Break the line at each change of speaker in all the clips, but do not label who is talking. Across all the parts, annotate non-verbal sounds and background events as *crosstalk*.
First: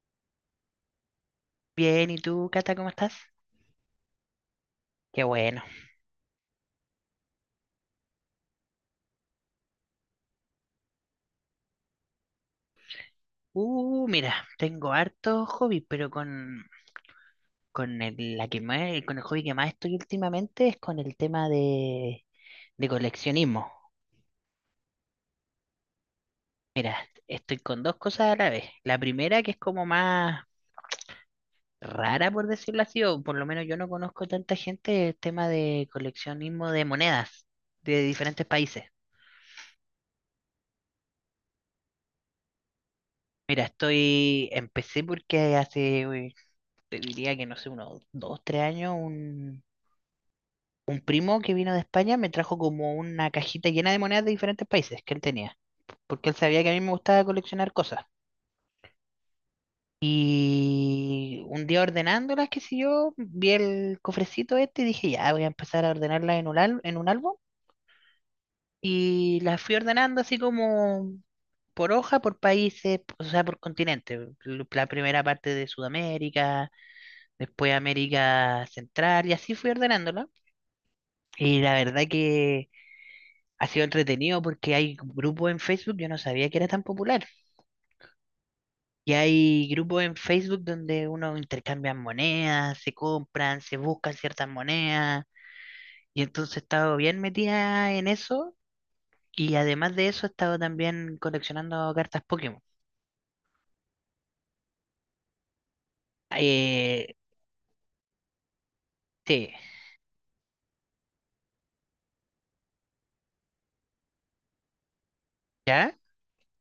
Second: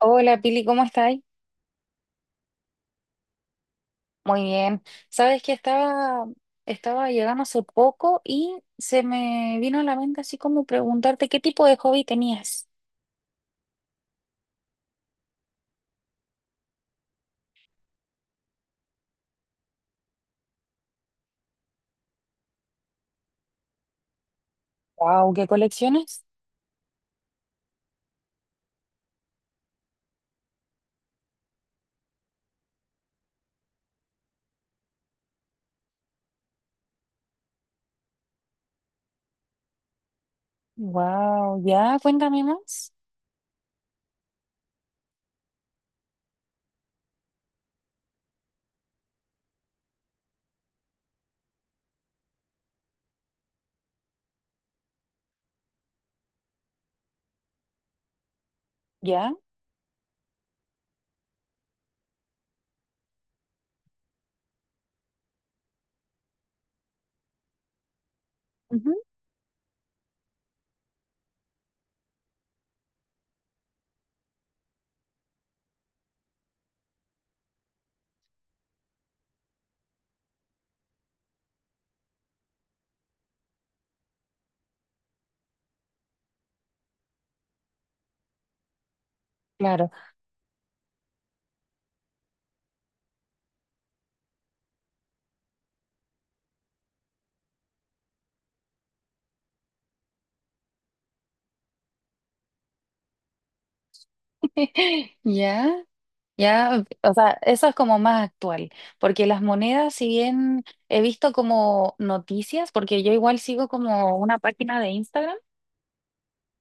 Hola Pili, ¿cómo estáis?
Bien, ¿y tú, Cata, cómo estás?
Muy bien.
Qué
Sabes que
bueno.
estaba llegando hace poco y se me vino a la mente así como preguntarte qué tipo de hobby tenías.
Mira, tengo hartos hobbies, pero con el, con el hobby que más estoy últimamente es con el tema de coleccionismo.
Wow, ¿qué colecciones?
Mira, estoy con dos cosas a la vez. La primera, que es como más rara, por decirlo así, o por lo menos yo no conozco tanta gente, el tema de coleccionismo de monedas de diferentes países.
Wow, ya, cuéntame más.
Mira, estoy, empecé porque hace, uy, te diría que no sé, unos 2, 3 años. Un primo que vino de España me trajo como una cajita llena de monedas de diferentes países que él tenía, porque él sabía que a mí me gustaba coleccionar cosas.
Ya,
Y un día ordenándolas, qué sé yo, vi el cofrecito este y dije, ya, voy a empezar a ordenarlas en en un álbum.
ujú,
Y las fui ordenando así como por hoja, por países, o sea, por continente. La primera parte de Sudamérica, después América Central, y así fui ordenándola. Y la verdad que ha sido entretenido porque hay grupos en Facebook, yo no sabía que era tan popular. Y hay
claro.
grupos en Facebook donde uno intercambia monedas, se compran, se buscan ciertas monedas. Y entonces he estado bien metida en eso. Y además de eso, he estado también coleccionando cartas Pokémon.
*laughs* Ya, ya, o
Eh,
sea, eso es como más actual, porque las
sí,
monedas, si bien he visto como noticias, porque yo igual sigo como una página de Instagram.
¿ya?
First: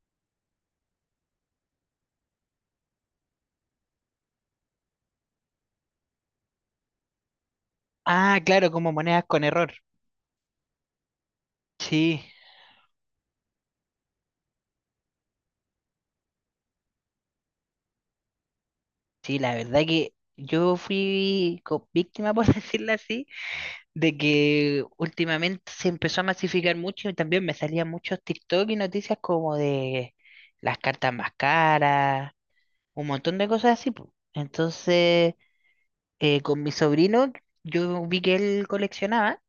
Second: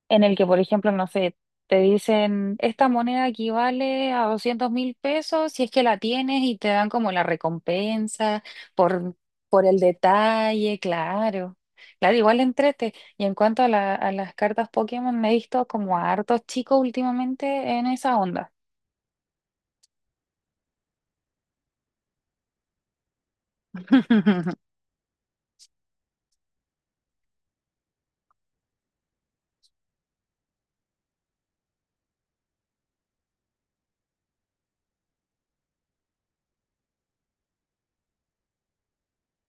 En el que, por ejemplo, no sé, te dicen, esta moneda equivale a 200.000 pesos si es que la tienes y te dan como la
Ah,
recompensa
claro, como
por,
monedas con
por
error.
el detalle, claro. Claro,
Sí,
igual entrete. Y en cuanto a las cartas Pokémon, me he visto como a hartos chicos últimamente en esa onda.
sí, la verdad que yo fui víctima, por *laughs* decirlo así de
*laughs*
que últimamente se empezó a masificar mucho y también me salían muchos TikTok y noticias como de las cartas más caras, un montón de cosas así, po. Entonces, con mi sobrino, yo vi que él coleccionaba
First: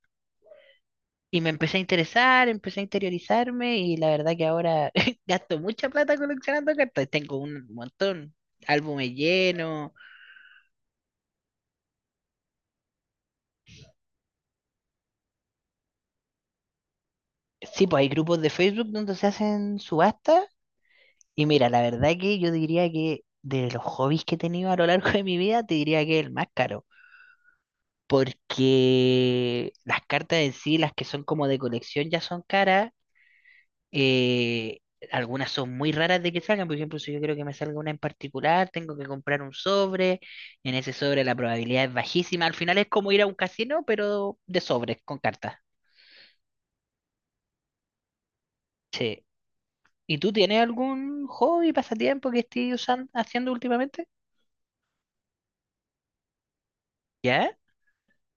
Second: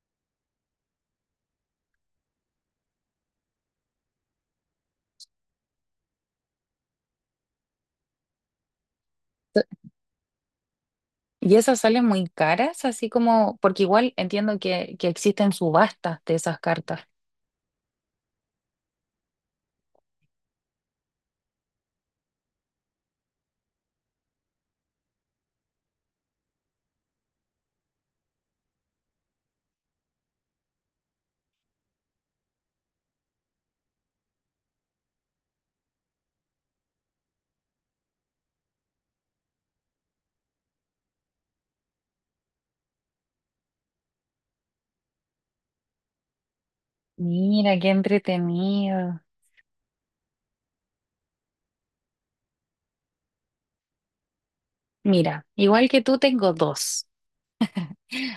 y me empecé a interesar, empecé a interiorizarme y la verdad que ahora *laughs* gasto mucha plata coleccionando cartas. Tengo un montón, álbumes llenos.
Y esas salen muy caras, así como, porque igual entiendo que existen subastas de esas cartas.
Sí, pues hay grupos de Facebook donde se hacen subastas. Y mira, la verdad que yo diría que de los hobbies que he tenido a lo largo de mi vida, te diría que es el más caro. Porque las cartas en sí, las que son como de colección, ya son caras. eh, Algunas son muy raras de que salgan. Por ejemplo, si yo creo que me salga una en particular, tengo que comprar un sobre. En ese sobre la probabilidad es bajísima. Al final es como ir a un casino, pero de sobres, con cartas.
Mira, qué entretenido.
Sí. ¿Y tú tienes algún hobby, pasatiempo que estés usando, haciendo últimamente?
Mira, igual que tú tengo dos.
¿Ya?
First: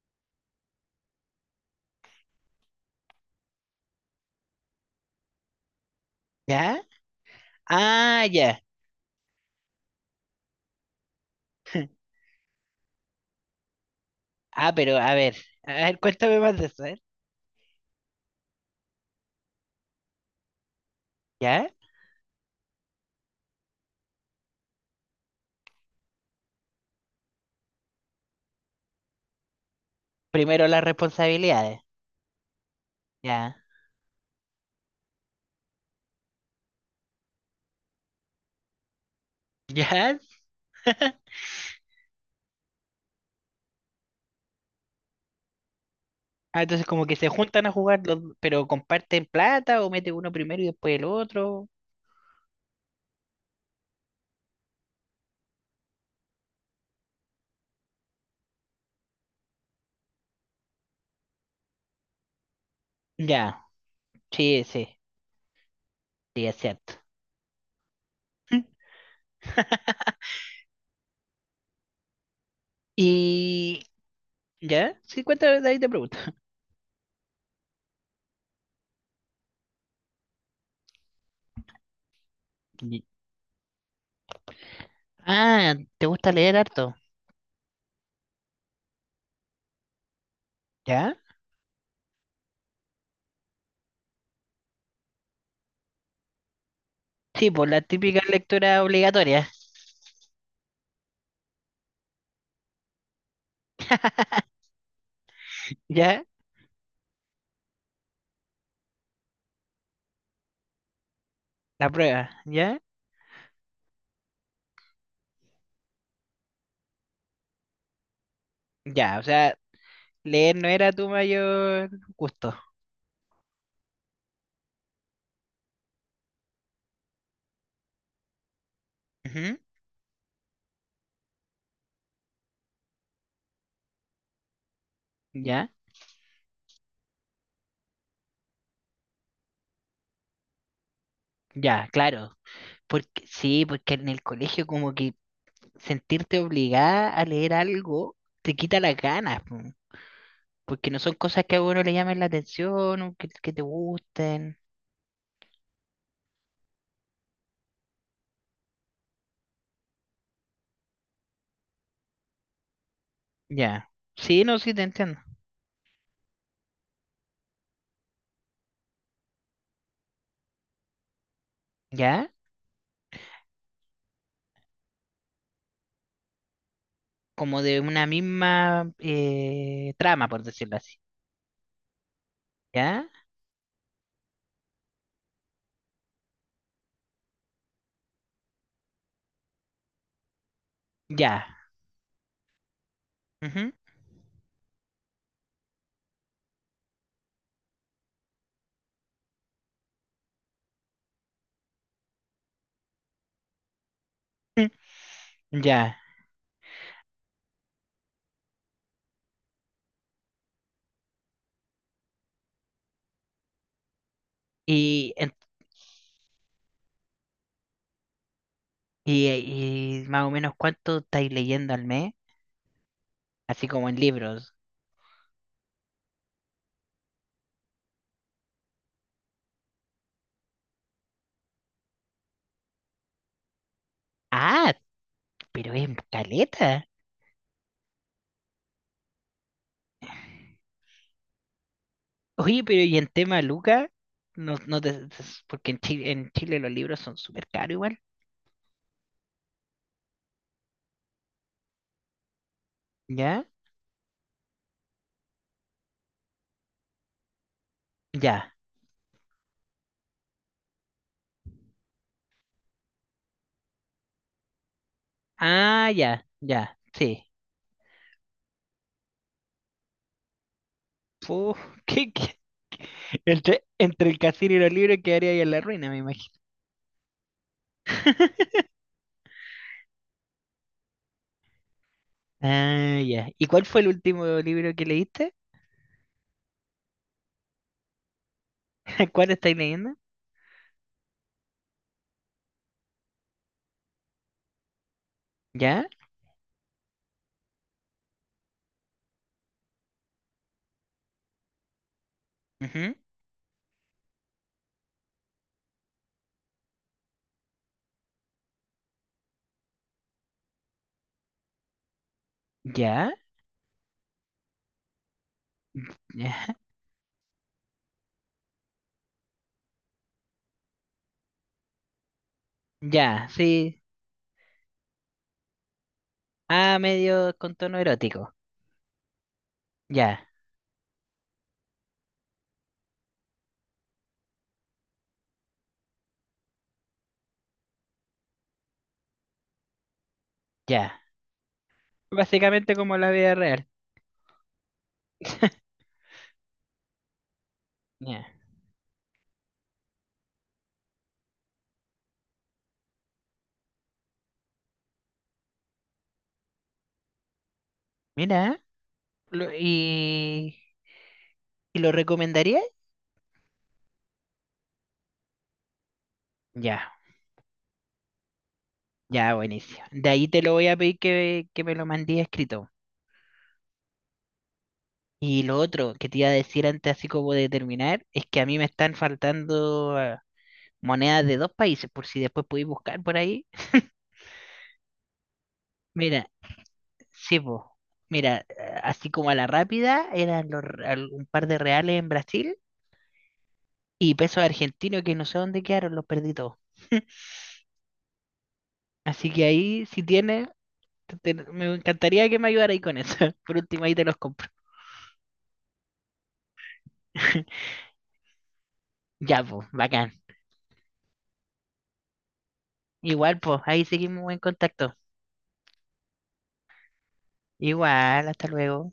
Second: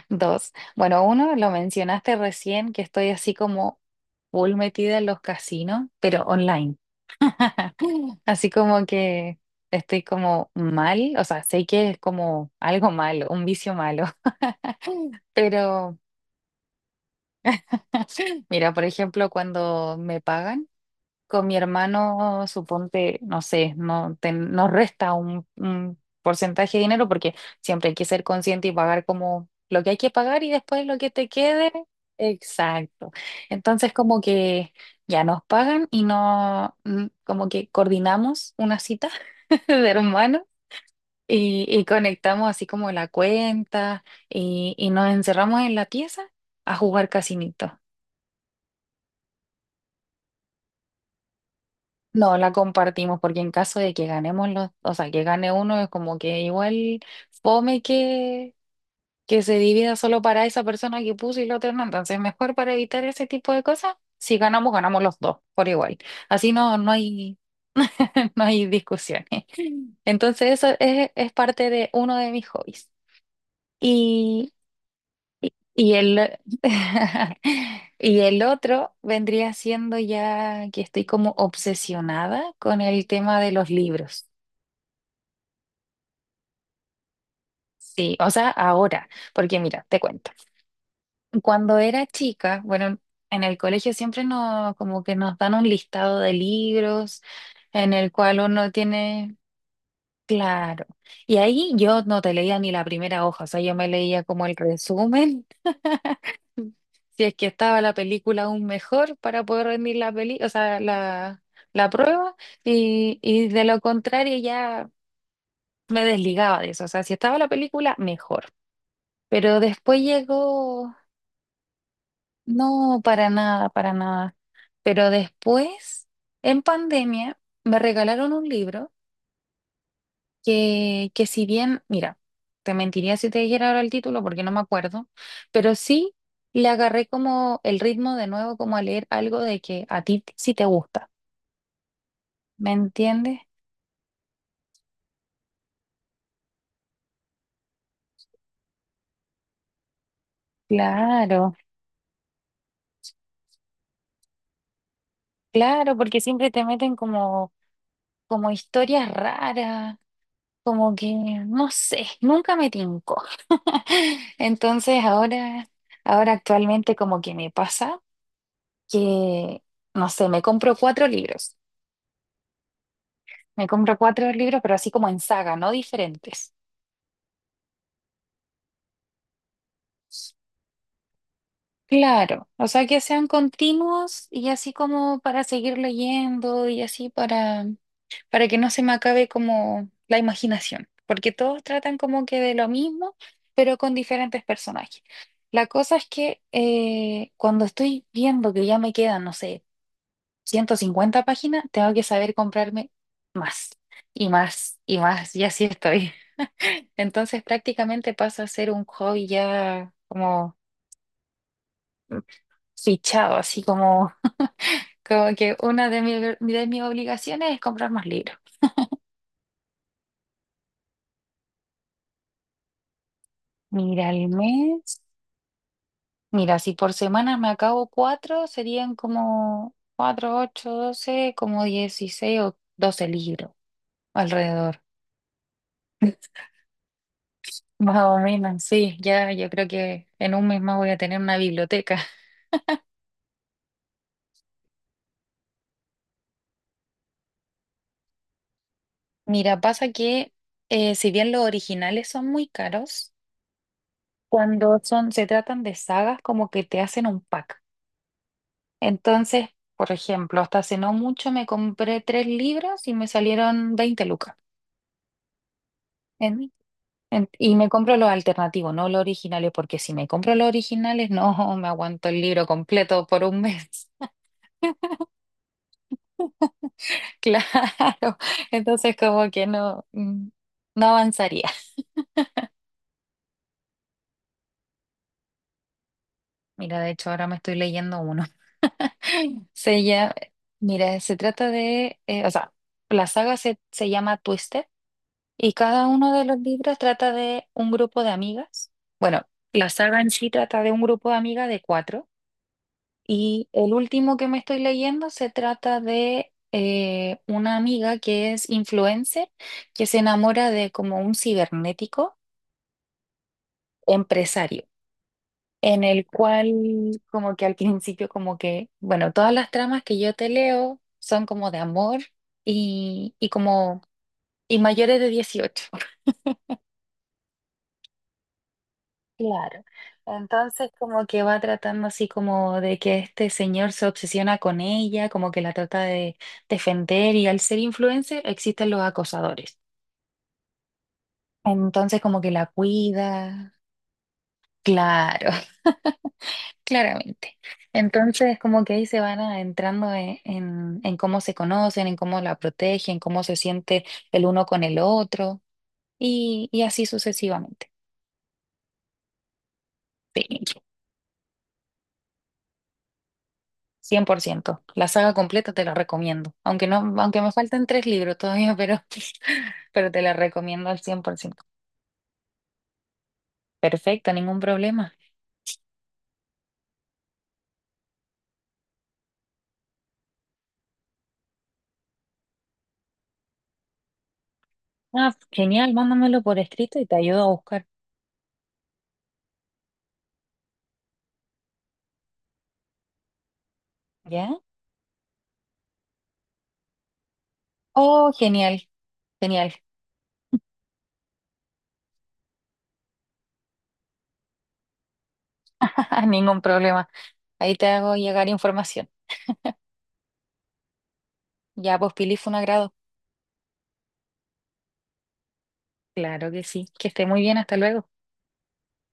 Dos. Bueno, uno lo mencionaste recién, que estoy así como full metida en los casinos, pero online.
¿Ya?
*laughs*
Ah,
Así
ya.
como que estoy como mal, o sea, sé que es como algo malo, un vicio malo.
Ah, pero
*laughs*
a
Pero
ver, cuéntame más de eso, ¿eh?
mira, por ejemplo, cuando me pagan. Con mi
¿Ya?
hermano, suponte, no sé, no te- nos resta un porcentaje de dinero porque siempre hay que ser consciente y pagar como lo que hay que pagar y
Primero las
después lo que te quede.
responsabilidades,
Exacto.
¿ya?
Entonces como que ya nos pagan y no, como que coordinamos una cita *laughs* de
¿Ya?
hermanos y conectamos así como la cuenta y nos encerramos en la pieza
Ah,
a
entonces como
jugar
que se juntan a
casinito.
jugar, los- pero comparten plata o mete uno primero y después el otro.
No, la compartimos porque en caso de que ganemos los, o sea, que gane uno es como que igual fome que se divida solo para esa persona que puso y la otra no. Entonces, mejor para evitar ese tipo
Ya,
de cosas, si
sí,
ganamos,
sí,
ganamos los dos por igual.
sí,
Así
es
no, no
cierto.
hay, *laughs* no hay discusiones. *laughs*
*laughs*
Entonces, eso es parte de uno de mis hobbies.
Y...
y
¿Ya? Sí, cuéntame, de ahí te
y
pregunto.
el,
*laughs*
*laughs* y el otro vendría siendo ya que estoy como obsesionada con
Y-
el tema de los libros.
Ah, ¿te gusta leer harto?
Sí, o sea, ahora, porque mira, te cuento.
¿Ya?
Cuando era chica, bueno, en el colegio siempre nos, como que nos dan un listado de libros
Sí, por la
en el
típica
cual uno
lectura
tiene,
obligatoria,
claro. Y ahí yo no te leía ni la primera hoja, o sea, yo me leía como el resumen
¿ya?
si es que estaba la película aún mejor para poder rendir la peli, o sea, la,
La
la
prueba,
prueba,
¿ya?
y de lo contrario ya me desligaba de eso. O sea, si estaba la película, mejor.
Ya, o sea,
Pero después
leer no era
llegó,
tu mayor gusto.
no, para nada, para nada. Pero después, en pandemia, me regalaron un libro que si bien, mira, te mentiría si te dijera ahora el título porque no me acuerdo,
¿Ya?
pero sí le agarré como el ritmo de nuevo, como a leer algo de que a ti sí te gusta,
Ya, claro.
¿me
Porque,
entiendes?
sí, porque en el colegio como que sentirte obligada a leer algo te quita las ganas, po, porque no son cosas
Claro,
que a uno le llamen la atención o que te gusten.
claro, porque siempre te meten como historias raras, como que, no sé, nunca me tincó.
Ya.
*laughs*
Sí, no, sí, te
Entonces
entiendo.
ahora, ahora actualmente como que me pasa que, no sé, me compro cuatro libros.
¿Ya?
Me compro cuatro libros, pero así como en saga, no diferentes.
Como de una misma trama, por decirlo así.
Claro, o sea que
¿Ya?
sean continuos y así como para seguir leyendo y así para que no se me acabe como la imaginación, porque
Ya.
todos tratan como que de lo mismo,
Ujú.
pero con diferentes personajes. La cosa es que cuando estoy viendo que ya me quedan, no sé, 150 páginas, tengo que saber comprarme más y
Mm,
más y más, y así
ya.
estoy. Entonces prácticamente pasa a ser un hobby ya como fichado, así como, *laughs*
Y,
como que una de mis obligaciones es comprar más libros.
y, y más o menos cuánto estáis leyendo al mes, así como en
Mira, al
libros.
mes, mira, si por semana me acabo cuatro, serían como cuatro, ocho, doce, como 16 o doce libros
Ah,
alrededor.
pero es
*laughs*
caleta.
Más o menos, sí, ya yo creo que en un mes más voy a tener una biblioteca.
Oye, pero y en tema Luca, no, porque en Chile los libros son súper caros igual.
Mira, pasa que si bien los originales son muy caros,
¿Ya?
cuando se tratan de sagas, como que te hacen un pack.
Ya.
Entonces, por ejemplo, hasta hace no mucho me compré tres libros y me salieron 20 lucas.
Ah, ya,
En-
ya, sí.
y me compro los alternativos, no los originales, porque si me compro los originales, no
Uf,
me
*laughs*
aguanto
¿qué-
el
qué?
libro completo por un
Entre,
mes.
entre
*laughs*
el casino y los libros quedaría ahí en la ruina, me imagino.
Claro.
*laughs*
Entonces, como que no, no avanzaría.
Ah, ya. ¿Y cuál fue el último libro que leíste?
Mira, de hecho, ahora me estoy leyendo uno.
*laughs* ¿Cuál
*laughs*
estáis
Se
leyendo?
llama, mira, se trata de, o sea, la saga se llama Twisted. Y
¿Ya?
cada uno de los libros trata de un grupo de amigas. Bueno, la saga en sí trata de un grupo de amigas de cuatro.
Ujú.
Y el último que me estoy leyendo se trata de una amiga que es influencer, que se enamora de como un cibernético
¿Ya?
empresario, en el cual
¿Ya? *laughs*
como que al principio como que, bueno, todas las tramas que yo te leo son como de amor y,
Ya,
y
sí.
como... Y mayores de 18.
Ah, medio con tono erótico.
Claro.
Ya,
Entonces como que va tratando así como de que este señor se obsesiona con ella, como que la trata de defender y al ser influencer existen los acosadores.
ya.
Entonces como que la
Básicamente como la vida
cuida.
real.
Claro,
*laughs*
*laughs* claramente.
Ya.
Entonces como que ahí se van entrando en cómo se conocen, en cómo la protegen, cómo se siente el uno con el otro y así sucesivamente.
Mira. Lo- y,
Sí.
¿y lo recomendarías?
100%. La saga completa te la recomiendo. Aunque
Ya,
no, aunque me faltan tres libros todavía, pero,
ya,
*laughs*
buenísimo.
pero te
De
la
ahí te lo voy
recomiendo
a
al
pedir
100%.
que me lo mandí escrito.
Perfecto, ningún problema.
Y lo otro que te iba a decir antes, así como de terminar, es que a mí me están faltando monedas de dos países, por si después podéis buscar por ahí. *laughs*
Ah, genial, mándamelo
Mira,
por escrito y te ayudo a
sí,
buscar.
po. Mira, así como a la rápida, eran un par de reales en Brasil y
¿Ya?
pesos argentinos que no sé dónde quedaron, los perdí todos.
Oh, genial,
Así que
genial.
ahí, si tienes, me encantaría que me ayudara ahí con eso. *laughs* Por último, ahí te los compro.
*laughs* Ningún problema.
*laughs*
Ahí te hago llegar información.
Ya, pues, bacán.
Ya, pues, Pili, fue un agrado.
Igual, pues, ahí seguimos en contacto.
Claro que sí. Que esté muy bien, hasta luego.
Igual, hasta luego.